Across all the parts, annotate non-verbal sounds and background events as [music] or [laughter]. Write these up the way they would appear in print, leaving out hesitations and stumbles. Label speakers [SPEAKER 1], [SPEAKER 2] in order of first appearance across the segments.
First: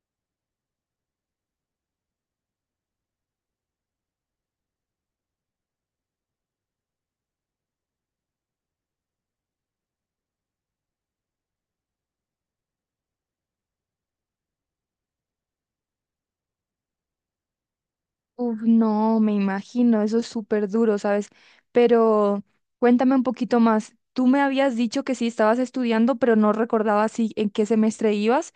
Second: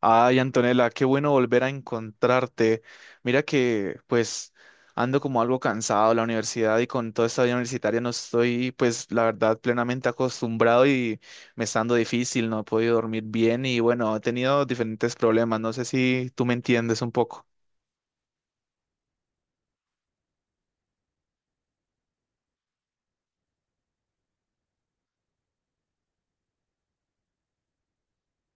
[SPEAKER 1] Ay, Antonella, qué bueno volver a encontrarte. Mira que pues ando como algo cansado de la universidad y con toda esta vida universitaria no estoy, pues la verdad, plenamente acostumbrado y me está dando difícil. No he podido dormir bien y, bueno, he tenido diferentes problemas. No sé si tú me entiendes un poco.
[SPEAKER 2] Uf, no, me imagino, eso es súper duro, ¿sabes? Pero cuéntame un poquito más. Tú me habías dicho que sí estabas estudiando, pero no recordaba si en qué semestre ibas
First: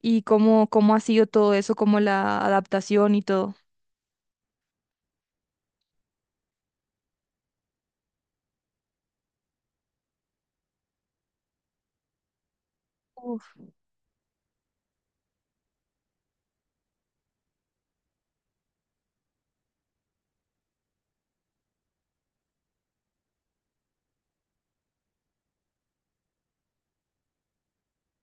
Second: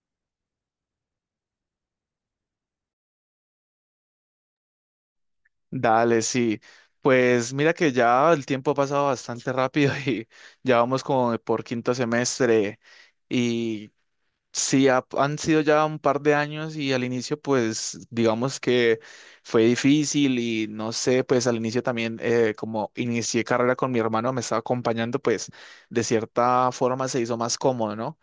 [SPEAKER 2] y cómo ha sido todo eso, como la adaptación y todo.
[SPEAKER 1] Dale, sí. Pues mira que ya el tiempo ha pasado bastante rápido y [laughs] ya vamos como por quinto semestre.
[SPEAKER 2] Uf,
[SPEAKER 1] Y sí, han sido ya un par de años y al inicio, pues, digamos que fue difícil y no sé. Pues al inicio también, como inicié carrera con mi hermano, me estaba acompañando, pues, de cierta forma se hizo más cómodo, ¿no?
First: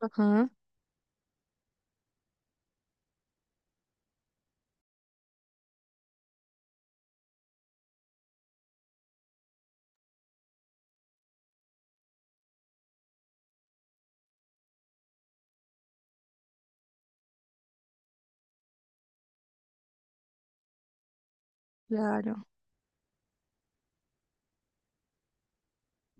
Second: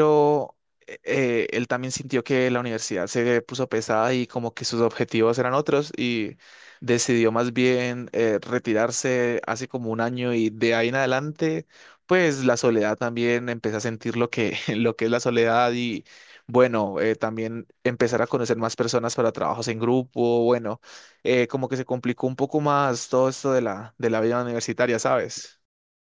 [SPEAKER 2] ajá,
[SPEAKER 1] él también sintió que la universidad se puso pesada y como que sus objetivos eran otros y decidió más bien retirarse hace como un año, y de ahí en adelante, pues la soledad también empecé a sentir lo que, [laughs] lo que es la soledad. Y bueno, también empezar a conocer más personas para trabajos en grupo. Bueno, como que se complicó un
[SPEAKER 2] claro.
[SPEAKER 1] poco más todo esto de la, vida universitaria, ¿sabes?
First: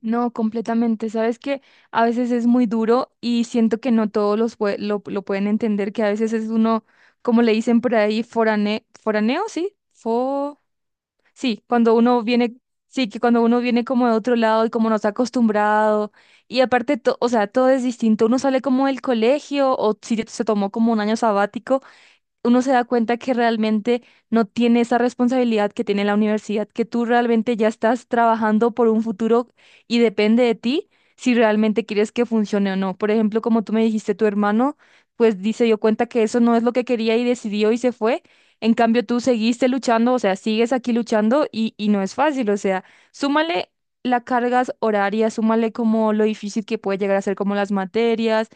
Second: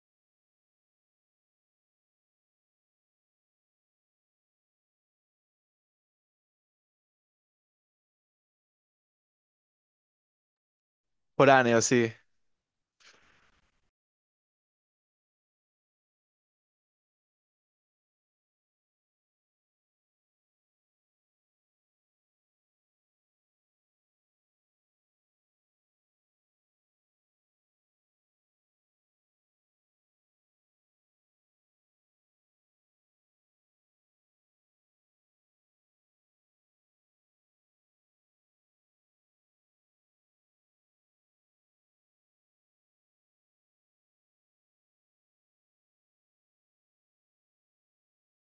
[SPEAKER 2] No, completamente. Sabes que a veces es muy duro y siento que no todos los lo pueden entender, que a veces es uno, como le dicen por ahí, foraneo, ¿sí? Sí,
[SPEAKER 1] Foráneo,
[SPEAKER 2] cuando
[SPEAKER 1] sí.
[SPEAKER 2] uno viene, sí, que cuando uno viene como de otro lado y como no está acostumbrado, y aparte, o sea, todo es distinto. Uno sale como del colegio o si se tomó como un año sabático, uno se da cuenta que realmente no tiene esa responsabilidad que tiene la universidad, que tú realmente ya estás trabajando por un futuro y depende de ti si realmente quieres que funcione o no. Por ejemplo, como tú me dijiste, tu hermano, pues se dio cuenta que eso no es lo que quería y decidió y se fue. En cambio, tú seguiste luchando, o sea, sigues aquí luchando y no es fácil, o sea, súmale las cargas horarias, súmale como lo difícil que puede llegar a ser como las materias.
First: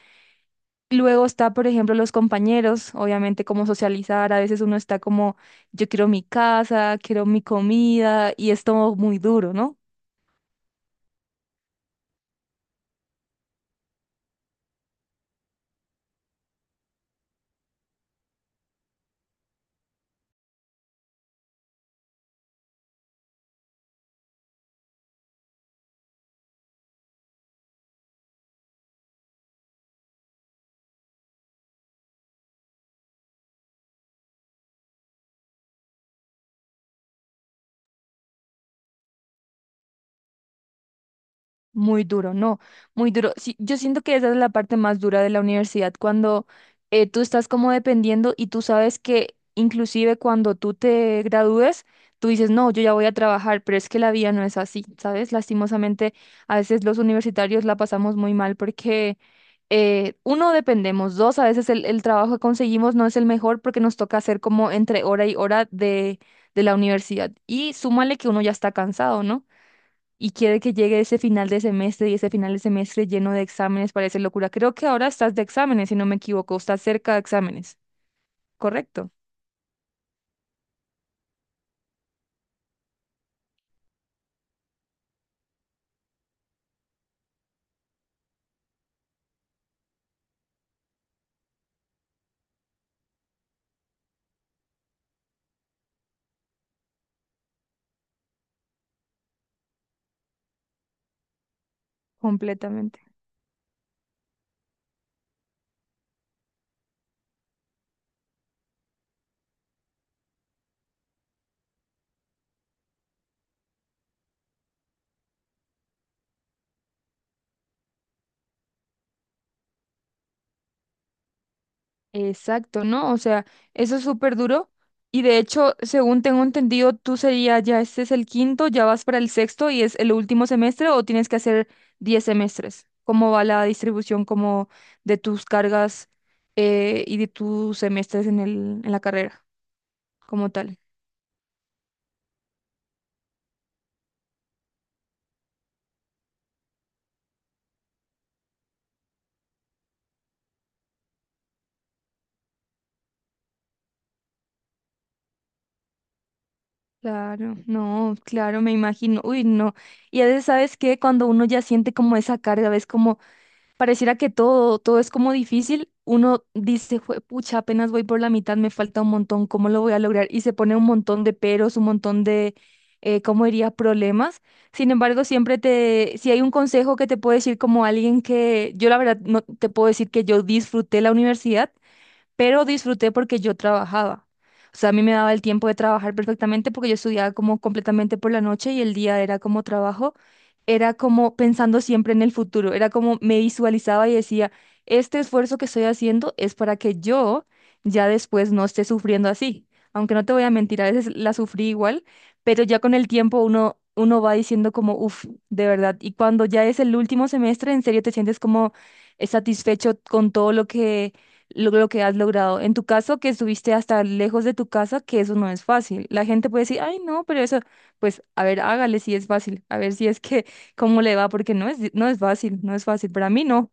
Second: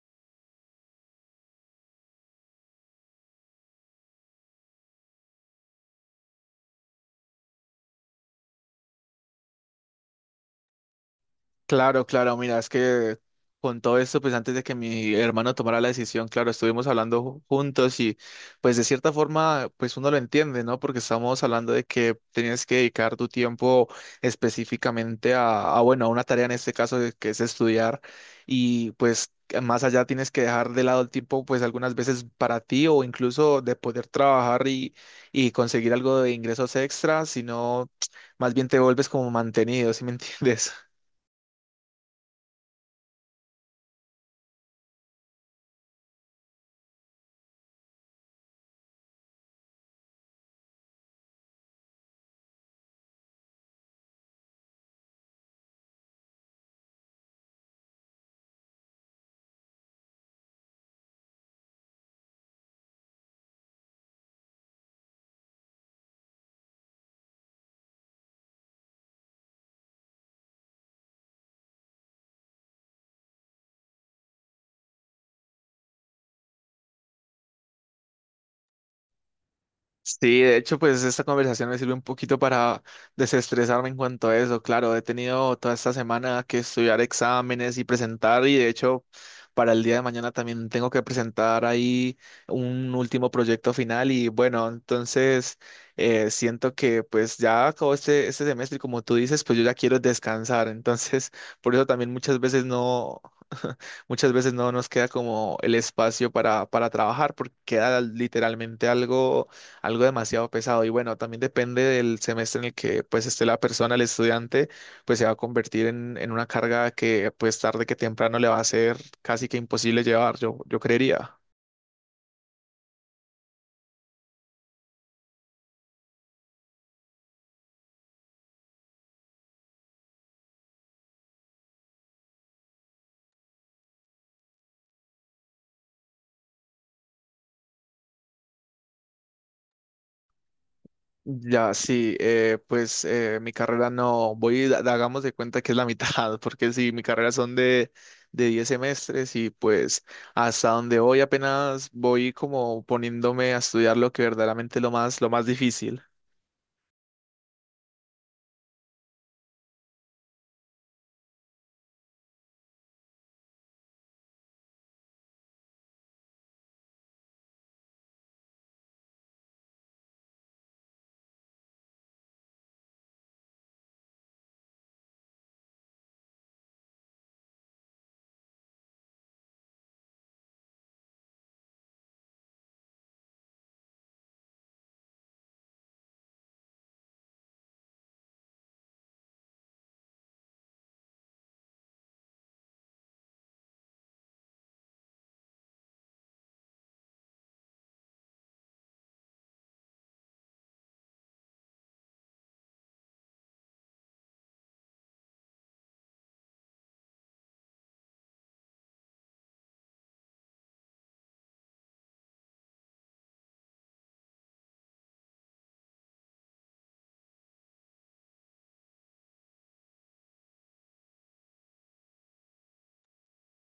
[SPEAKER 2] Luego está, por ejemplo, los compañeros, obviamente como socializar. A veces uno está como, yo quiero mi casa, quiero mi comida, y es todo muy duro, ¿no?
[SPEAKER 1] Claro, claro, mira, es que con todo esto, pues antes de que mi hermano tomara la decisión, claro, estuvimos hablando juntos y pues de cierta forma, pues uno lo entiende, ¿no? Porque estamos hablando de que tenías que dedicar tu tiempo específicamente bueno, a una tarea, en este caso que es estudiar. Y pues que más allá tienes que dejar de lado el tiempo, pues algunas veces para ti o incluso de poder trabajar y conseguir algo de ingresos extra, sino más bien te vuelves como mantenido, ¿sí me [laughs] entiendes?
[SPEAKER 2] Muy duro, no, muy duro. Sí, yo siento que esa es la parte más dura de la universidad, cuando tú estás como dependiendo y tú sabes que inclusive cuando tú te gradúes, tú dices, no, yo ya voy a trabajar, pero es que la vida no es así, ¿sabes? Lastimosamente, a veces los universitarios la pasamos muy mal porque uno, dependemos; dos, a veces el trabajo que conseguimos no es el mejor porque nos toca hacer como entre hora y hora de la universidad. Y súmale que uno ya está cansado, ¿no? Y quiere que llegue ese final de semestre, y ese final de semestre lleno de exámenes parece locura. Creo que ahora estás de exámenes, si no me equivoco, estás cerca de exámenes, ¿correcto?
[SPEAKER 1] Sí, de hecho, pues esta conversación me sirve un poquito para desestresarme en cuanto a eso. Claro, he tenido toda esta semana que estudiar exámenes y presentar, y de hecho para el día de mañana también tengo que presentar ahí un último proyecto final. Y bueno, entonces siento que pues ya acabó este semestre y, como tú dices, pues yo ya quiero descansar. Entonces, por eso también muchas veces
[SPEAKER 2] Completamente.
[SPEAKER 1] no. [laughs] Muchas veces no nos queda como el espacio para, trabajar, porque queda literalmente algo demasiado pesado. Y bueno, también depende del semestre en el que pues esté la persona, el estudiante, pues se va a convertir en, una carga que pues tarde que temprano le va a ser casi que imposible llevar, yo creería.
[SPEAKER 2] Exacto, ¿no? O sea, eso es súper duro. Y de hecho, según tengo entendido, tú sería ya este es el quinto, ya vas para el sexto y es el último semestre o tienes que hacer 10 semestres. ¿Cómo va la distribución como de tus cargas y de tus semestres en en la carrera como tal?
[SPEAKER 1] Ya, sí, pues mi carrera, no, voy, hagamos de cuenta que es la mitad, [laughs] porque si mi carrera son de 10 semestres, y pues hasta donde voy apenas voy como poniéndome a estudiar lo que verdaderamente es lo más difícil.
[SPEAKER 2] Claro, no, claro, me imagino. Uy, no. Y a veces, ¿sabes qué? Cuando uno ya siente como esa carga, ves como pareciera que todo, todo es como difícil, uno dice, "Jue- pucha, apenas voy por la mitad, me falta un montón, ¿cómo lo voy a lograr?". Y se pone un montón de peros, un montón de, ¿cómo diría? Problemas. Sin embargo, siempre te, si hay un consejo que te puedo decir como alguien que, yo la verdad no te puedo decir que yo disfruté la universidad, pero disfruté porque yo trabajaba. O sea, a mí me daba el tiempo de trabajar perfectamente porque yo estudiaba como completamente por la noche y el día era como trabajo, era como pensando siempre en el futuro, era como me visualizaba y decía, este esfuerzo que estoy haciendo es para que yo ya después no esté sufriendo así. Aunque no te voy a mentir, a veces la sufrí igual, pero ya con el tiempo uno va diciendo como, uff, de verdad. Y cuando ya es el último semestre, en serio te sientes como satisfecho con todo lo que lo que has logrado. En tu caso, que estuviste hasta lejos de tu casa, que eso no es fácil. La gente puede decir, ay, no, pero eso, pues, a ver, hágale si es fácil, a ver si es que, [laughs] cómo le va, porque no es, no es fácil, no es fácil. Para mí no.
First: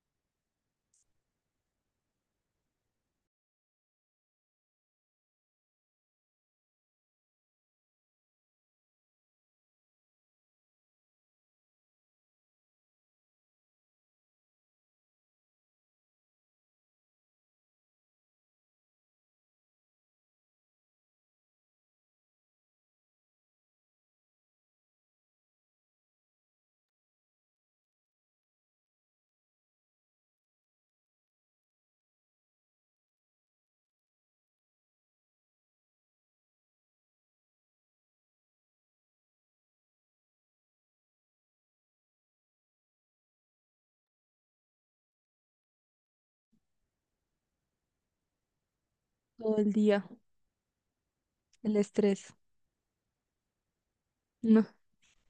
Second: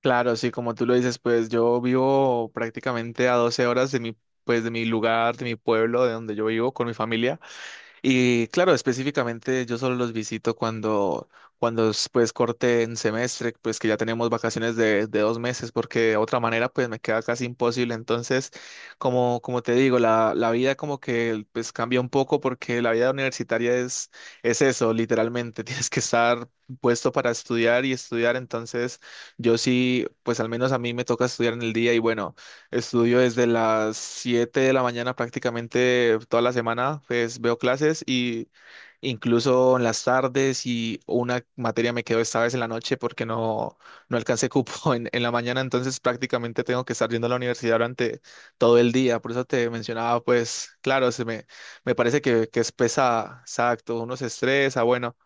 [SPEAKER 1] Claro, sí, como tú lo dices, pues yo vivo prácticamente a 12 horas de mi, pues de mi lugar, de mi pueblo, de donde yo vivo con mi familia. Y claro, específicamente yo solo los visito cuando, es, pues, corte en semestre, pues que ya tenemos vacaciones de 2 meses, porque de otra manera pues me queda casi imposible. Entonces, como, te digo, la vida como que pues cambia un poco, porque la vida universitaria es eso, literalmente. [laughs] Tienes que estar puesto para estudiar y estudiar. Entonces, yo sí, pues al menos a mí me toca estudiar en el día, y bueno. Estudio desde las 7 de la mañana prácticamente toda la semana, pues veo clases, y incluso en las tardes. Y una materia me quedó esta vez en la noche porque no, alcancé cupo [laughs] en la mañana, entonces prácticamente tengo que estar yendo a la universidad durante todo el día. Por eso
[SPEAKER 2] Todo el
[SPEAKER 1] te
[SPEAKER 2] día,
[SPEAKER 1] mencionaba, pues claro, se me,
[SPEAKER 2] el
[SPEAKER 1] me parece
[SPEAKER 2] estrés.
[SPEAKER 1] que es pesa, exacto, uno se
[SPEAKER 2] No,
[SPEAKER 1] estresa, bueno.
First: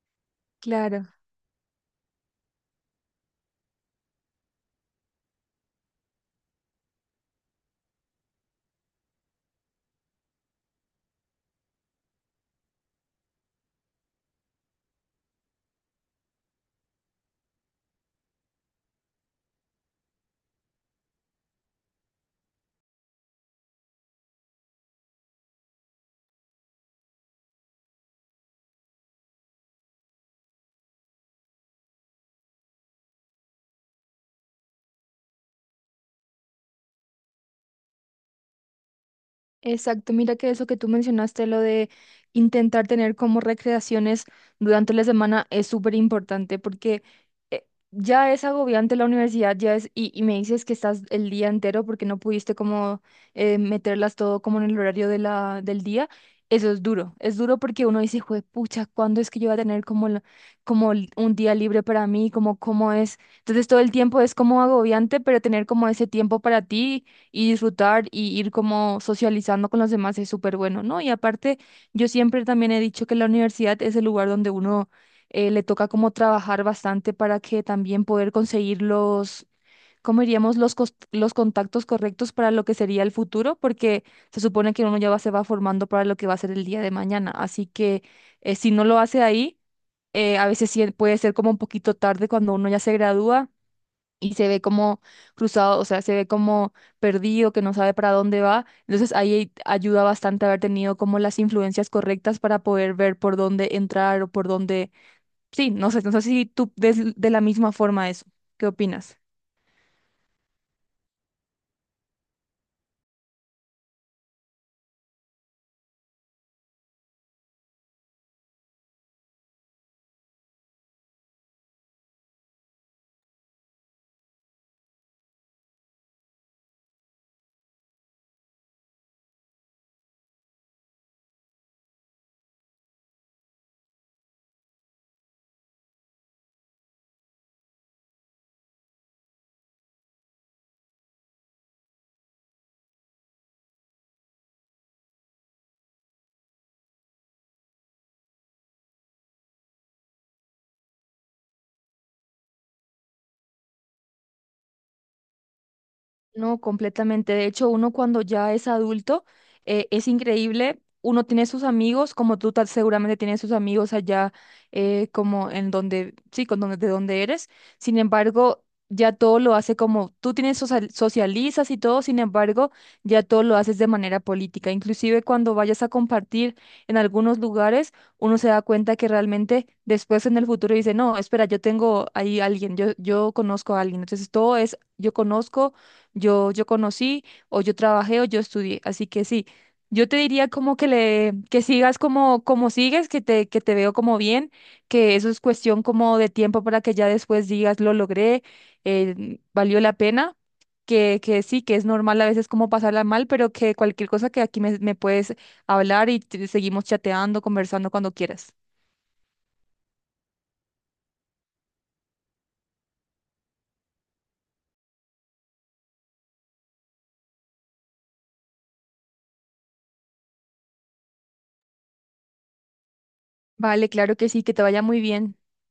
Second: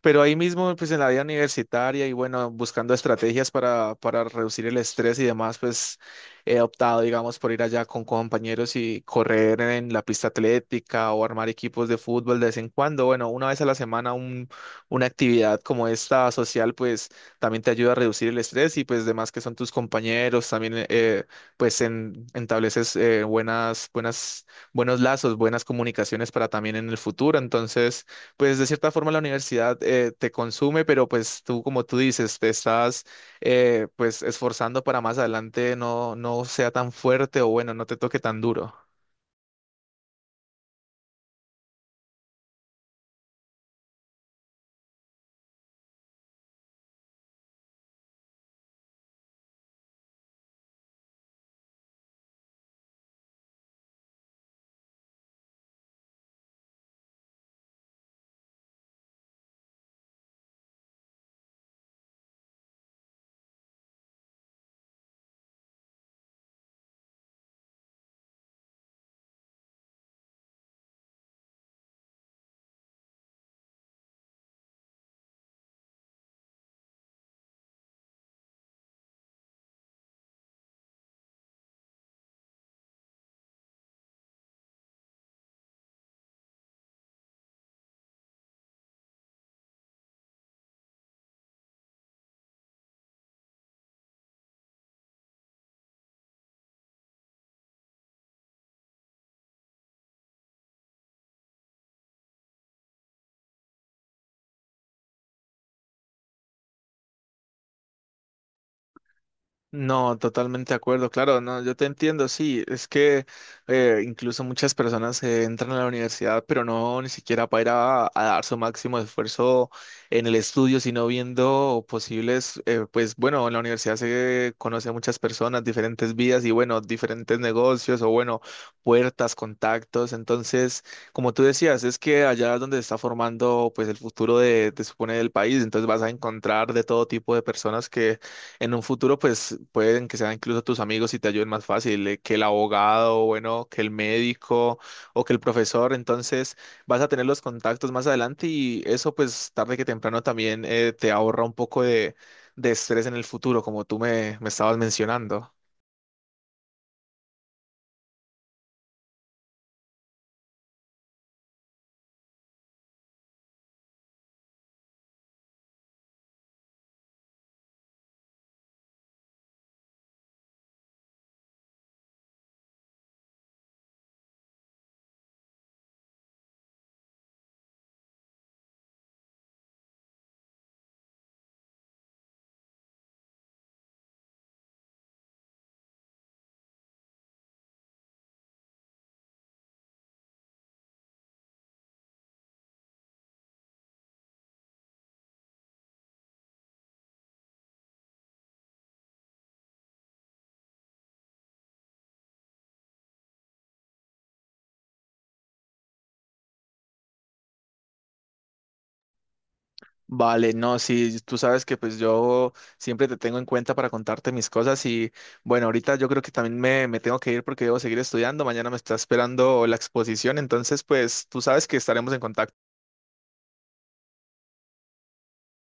[SPEAKER 1] Pero ahí mismo, pues en la
[SPEAKER 2] claro.
[SPEAKER 1] vida universitaria, y bueno, buscando estrategias para reducir el estrés y demás, pues he optado, digamos, por ir allá con compañeros y correr en la pista atlética o armar equipos de fútbol de vez en cuando. Bueno, una vez a la semana una actividad como esta, social, pues también te ayuda a reducir el estrés. Y pues demás que son tus compañeros, también pues en, estableces buenos lazos, buenas comunicaciones para también en el futuro. Entonces pues de cierta forma la universidad te consume, pero pues tú, como tú dices, te estás pues esforzando para más adelante no, no sea tan fuerte o, bueno, no te toque tan duro.
[SPEAKER 2] Exacto, mira que eso que tú mencionaste, lo de intentar tener como recreaciones durante la semana es súper importante porque ya es agobiante la universidad, ya es, y me dices que estás el día entero porque no pudiste como meterlas todo como en el horario de la, del día. Eso es duro porque uno dice, jue pucha, ¿cuándo es que yo voy a tener como, como un día libre para mí? Como, ¿cómo es? Entonces todo el tiempo es como agobiante, pero tener como ese tiempo para ti y disfrutar y ir como socializando con los demás es súper bueno, ¿no? Y aparte, yo siempre también he dicho que la universidad es el lugar donde uno le toca como trabajar bastante para que también poder conseguir los, ¿cómo diríamos? Los, los contactos correctos para lo que sería el futuro, porque se supone que uno ya va, se va formando para lo que va a ser el día de mañana. Así que si no lo hace ahí, a veces sí puede ser como un poquito tarde cuando uno ya se gradúa y se ve como cruzado, o sea, se ve como perdido, que no sabe para dónde va. Entonces ahí ayuda bastante haber tenido como las influencias correctas para poder ver por dónde entrar o por dónde... Sí, no sé, no sé si tú ves de la misma forma eso. ¿Qué opinas?
[SPEAKER 1] No, totalmente de acuerdo, claro, no, yo te entiendo, sí. Es que incluso muchas personas entran a la universidad, pero no, ni siquiera para ir a dar su máximo esfuerzo en el estudio, sino viendo posibles, pues, bueno, en la universidad se conoce a muchas personas, diferentes vidas y, bueno, diferentes negocios o, bueno, puertas, contactos. Entonces, como tú decías, es que allá es donde se está formando pues el futuro de, te supone, del país. Entonces vas a encontrar de todo tipo de personas que en un futuro, pues, pueden que sean incluso tus amigos y te ayuden más fácil, que el abogado, bueno, que el médico o que el profesor. Entonces vas a tener los contactos más adelante y eso, pues tarde que temprano también te ahorra un poco de, estrés en el futuro, como tú me estabas mencionando.
[SPEAKER 2] No, completamente. De hecho, uno cuando ya es adulto, es increíble. Uno tiene sus amigos, como tú seguramente tienes sus amigos allá, como en donde, sí, con donde, de donde eres. Sin embargo, ya todo lo hace como, tú tienes socializas y todo. Sin embargo, ya todo lo haces de manera política. Inclusive cuando vayas a compartir en algunos lugares, uno se da cuenta que realmente después en el futuro dice, no, espera, yo tengo ahí alguien, yo conozco a alguien. Entonces todo es, yo conozco, yo conocí o yo trabajé o yo estudié. Así que sí, yo te diría como que le, que sigas como, como sigues, que te veo como bien, que eso es cuestión como de tiempo para que ya después digas lo logré, valió la pena. Que sí, que es normal a veces como pasarla mal, pero que cualquier cosa que aquí me puedes hablar y seguimos chateando, conversando cuando quieras.
[SPEAKER 1] Vale, no, sí, tú sabes que pues yo siempre te tengo en cuenta para contarte mis cosas. Y bueno, ahorita yo creo que también me, tengo que ir porque debo seguir estudiando. Mañana me está esperando la exposición, entonces pues tú sabes que estaremos en contacto.
[SPEAKER 2] Vale, claro que sí, que te vaya muy bien.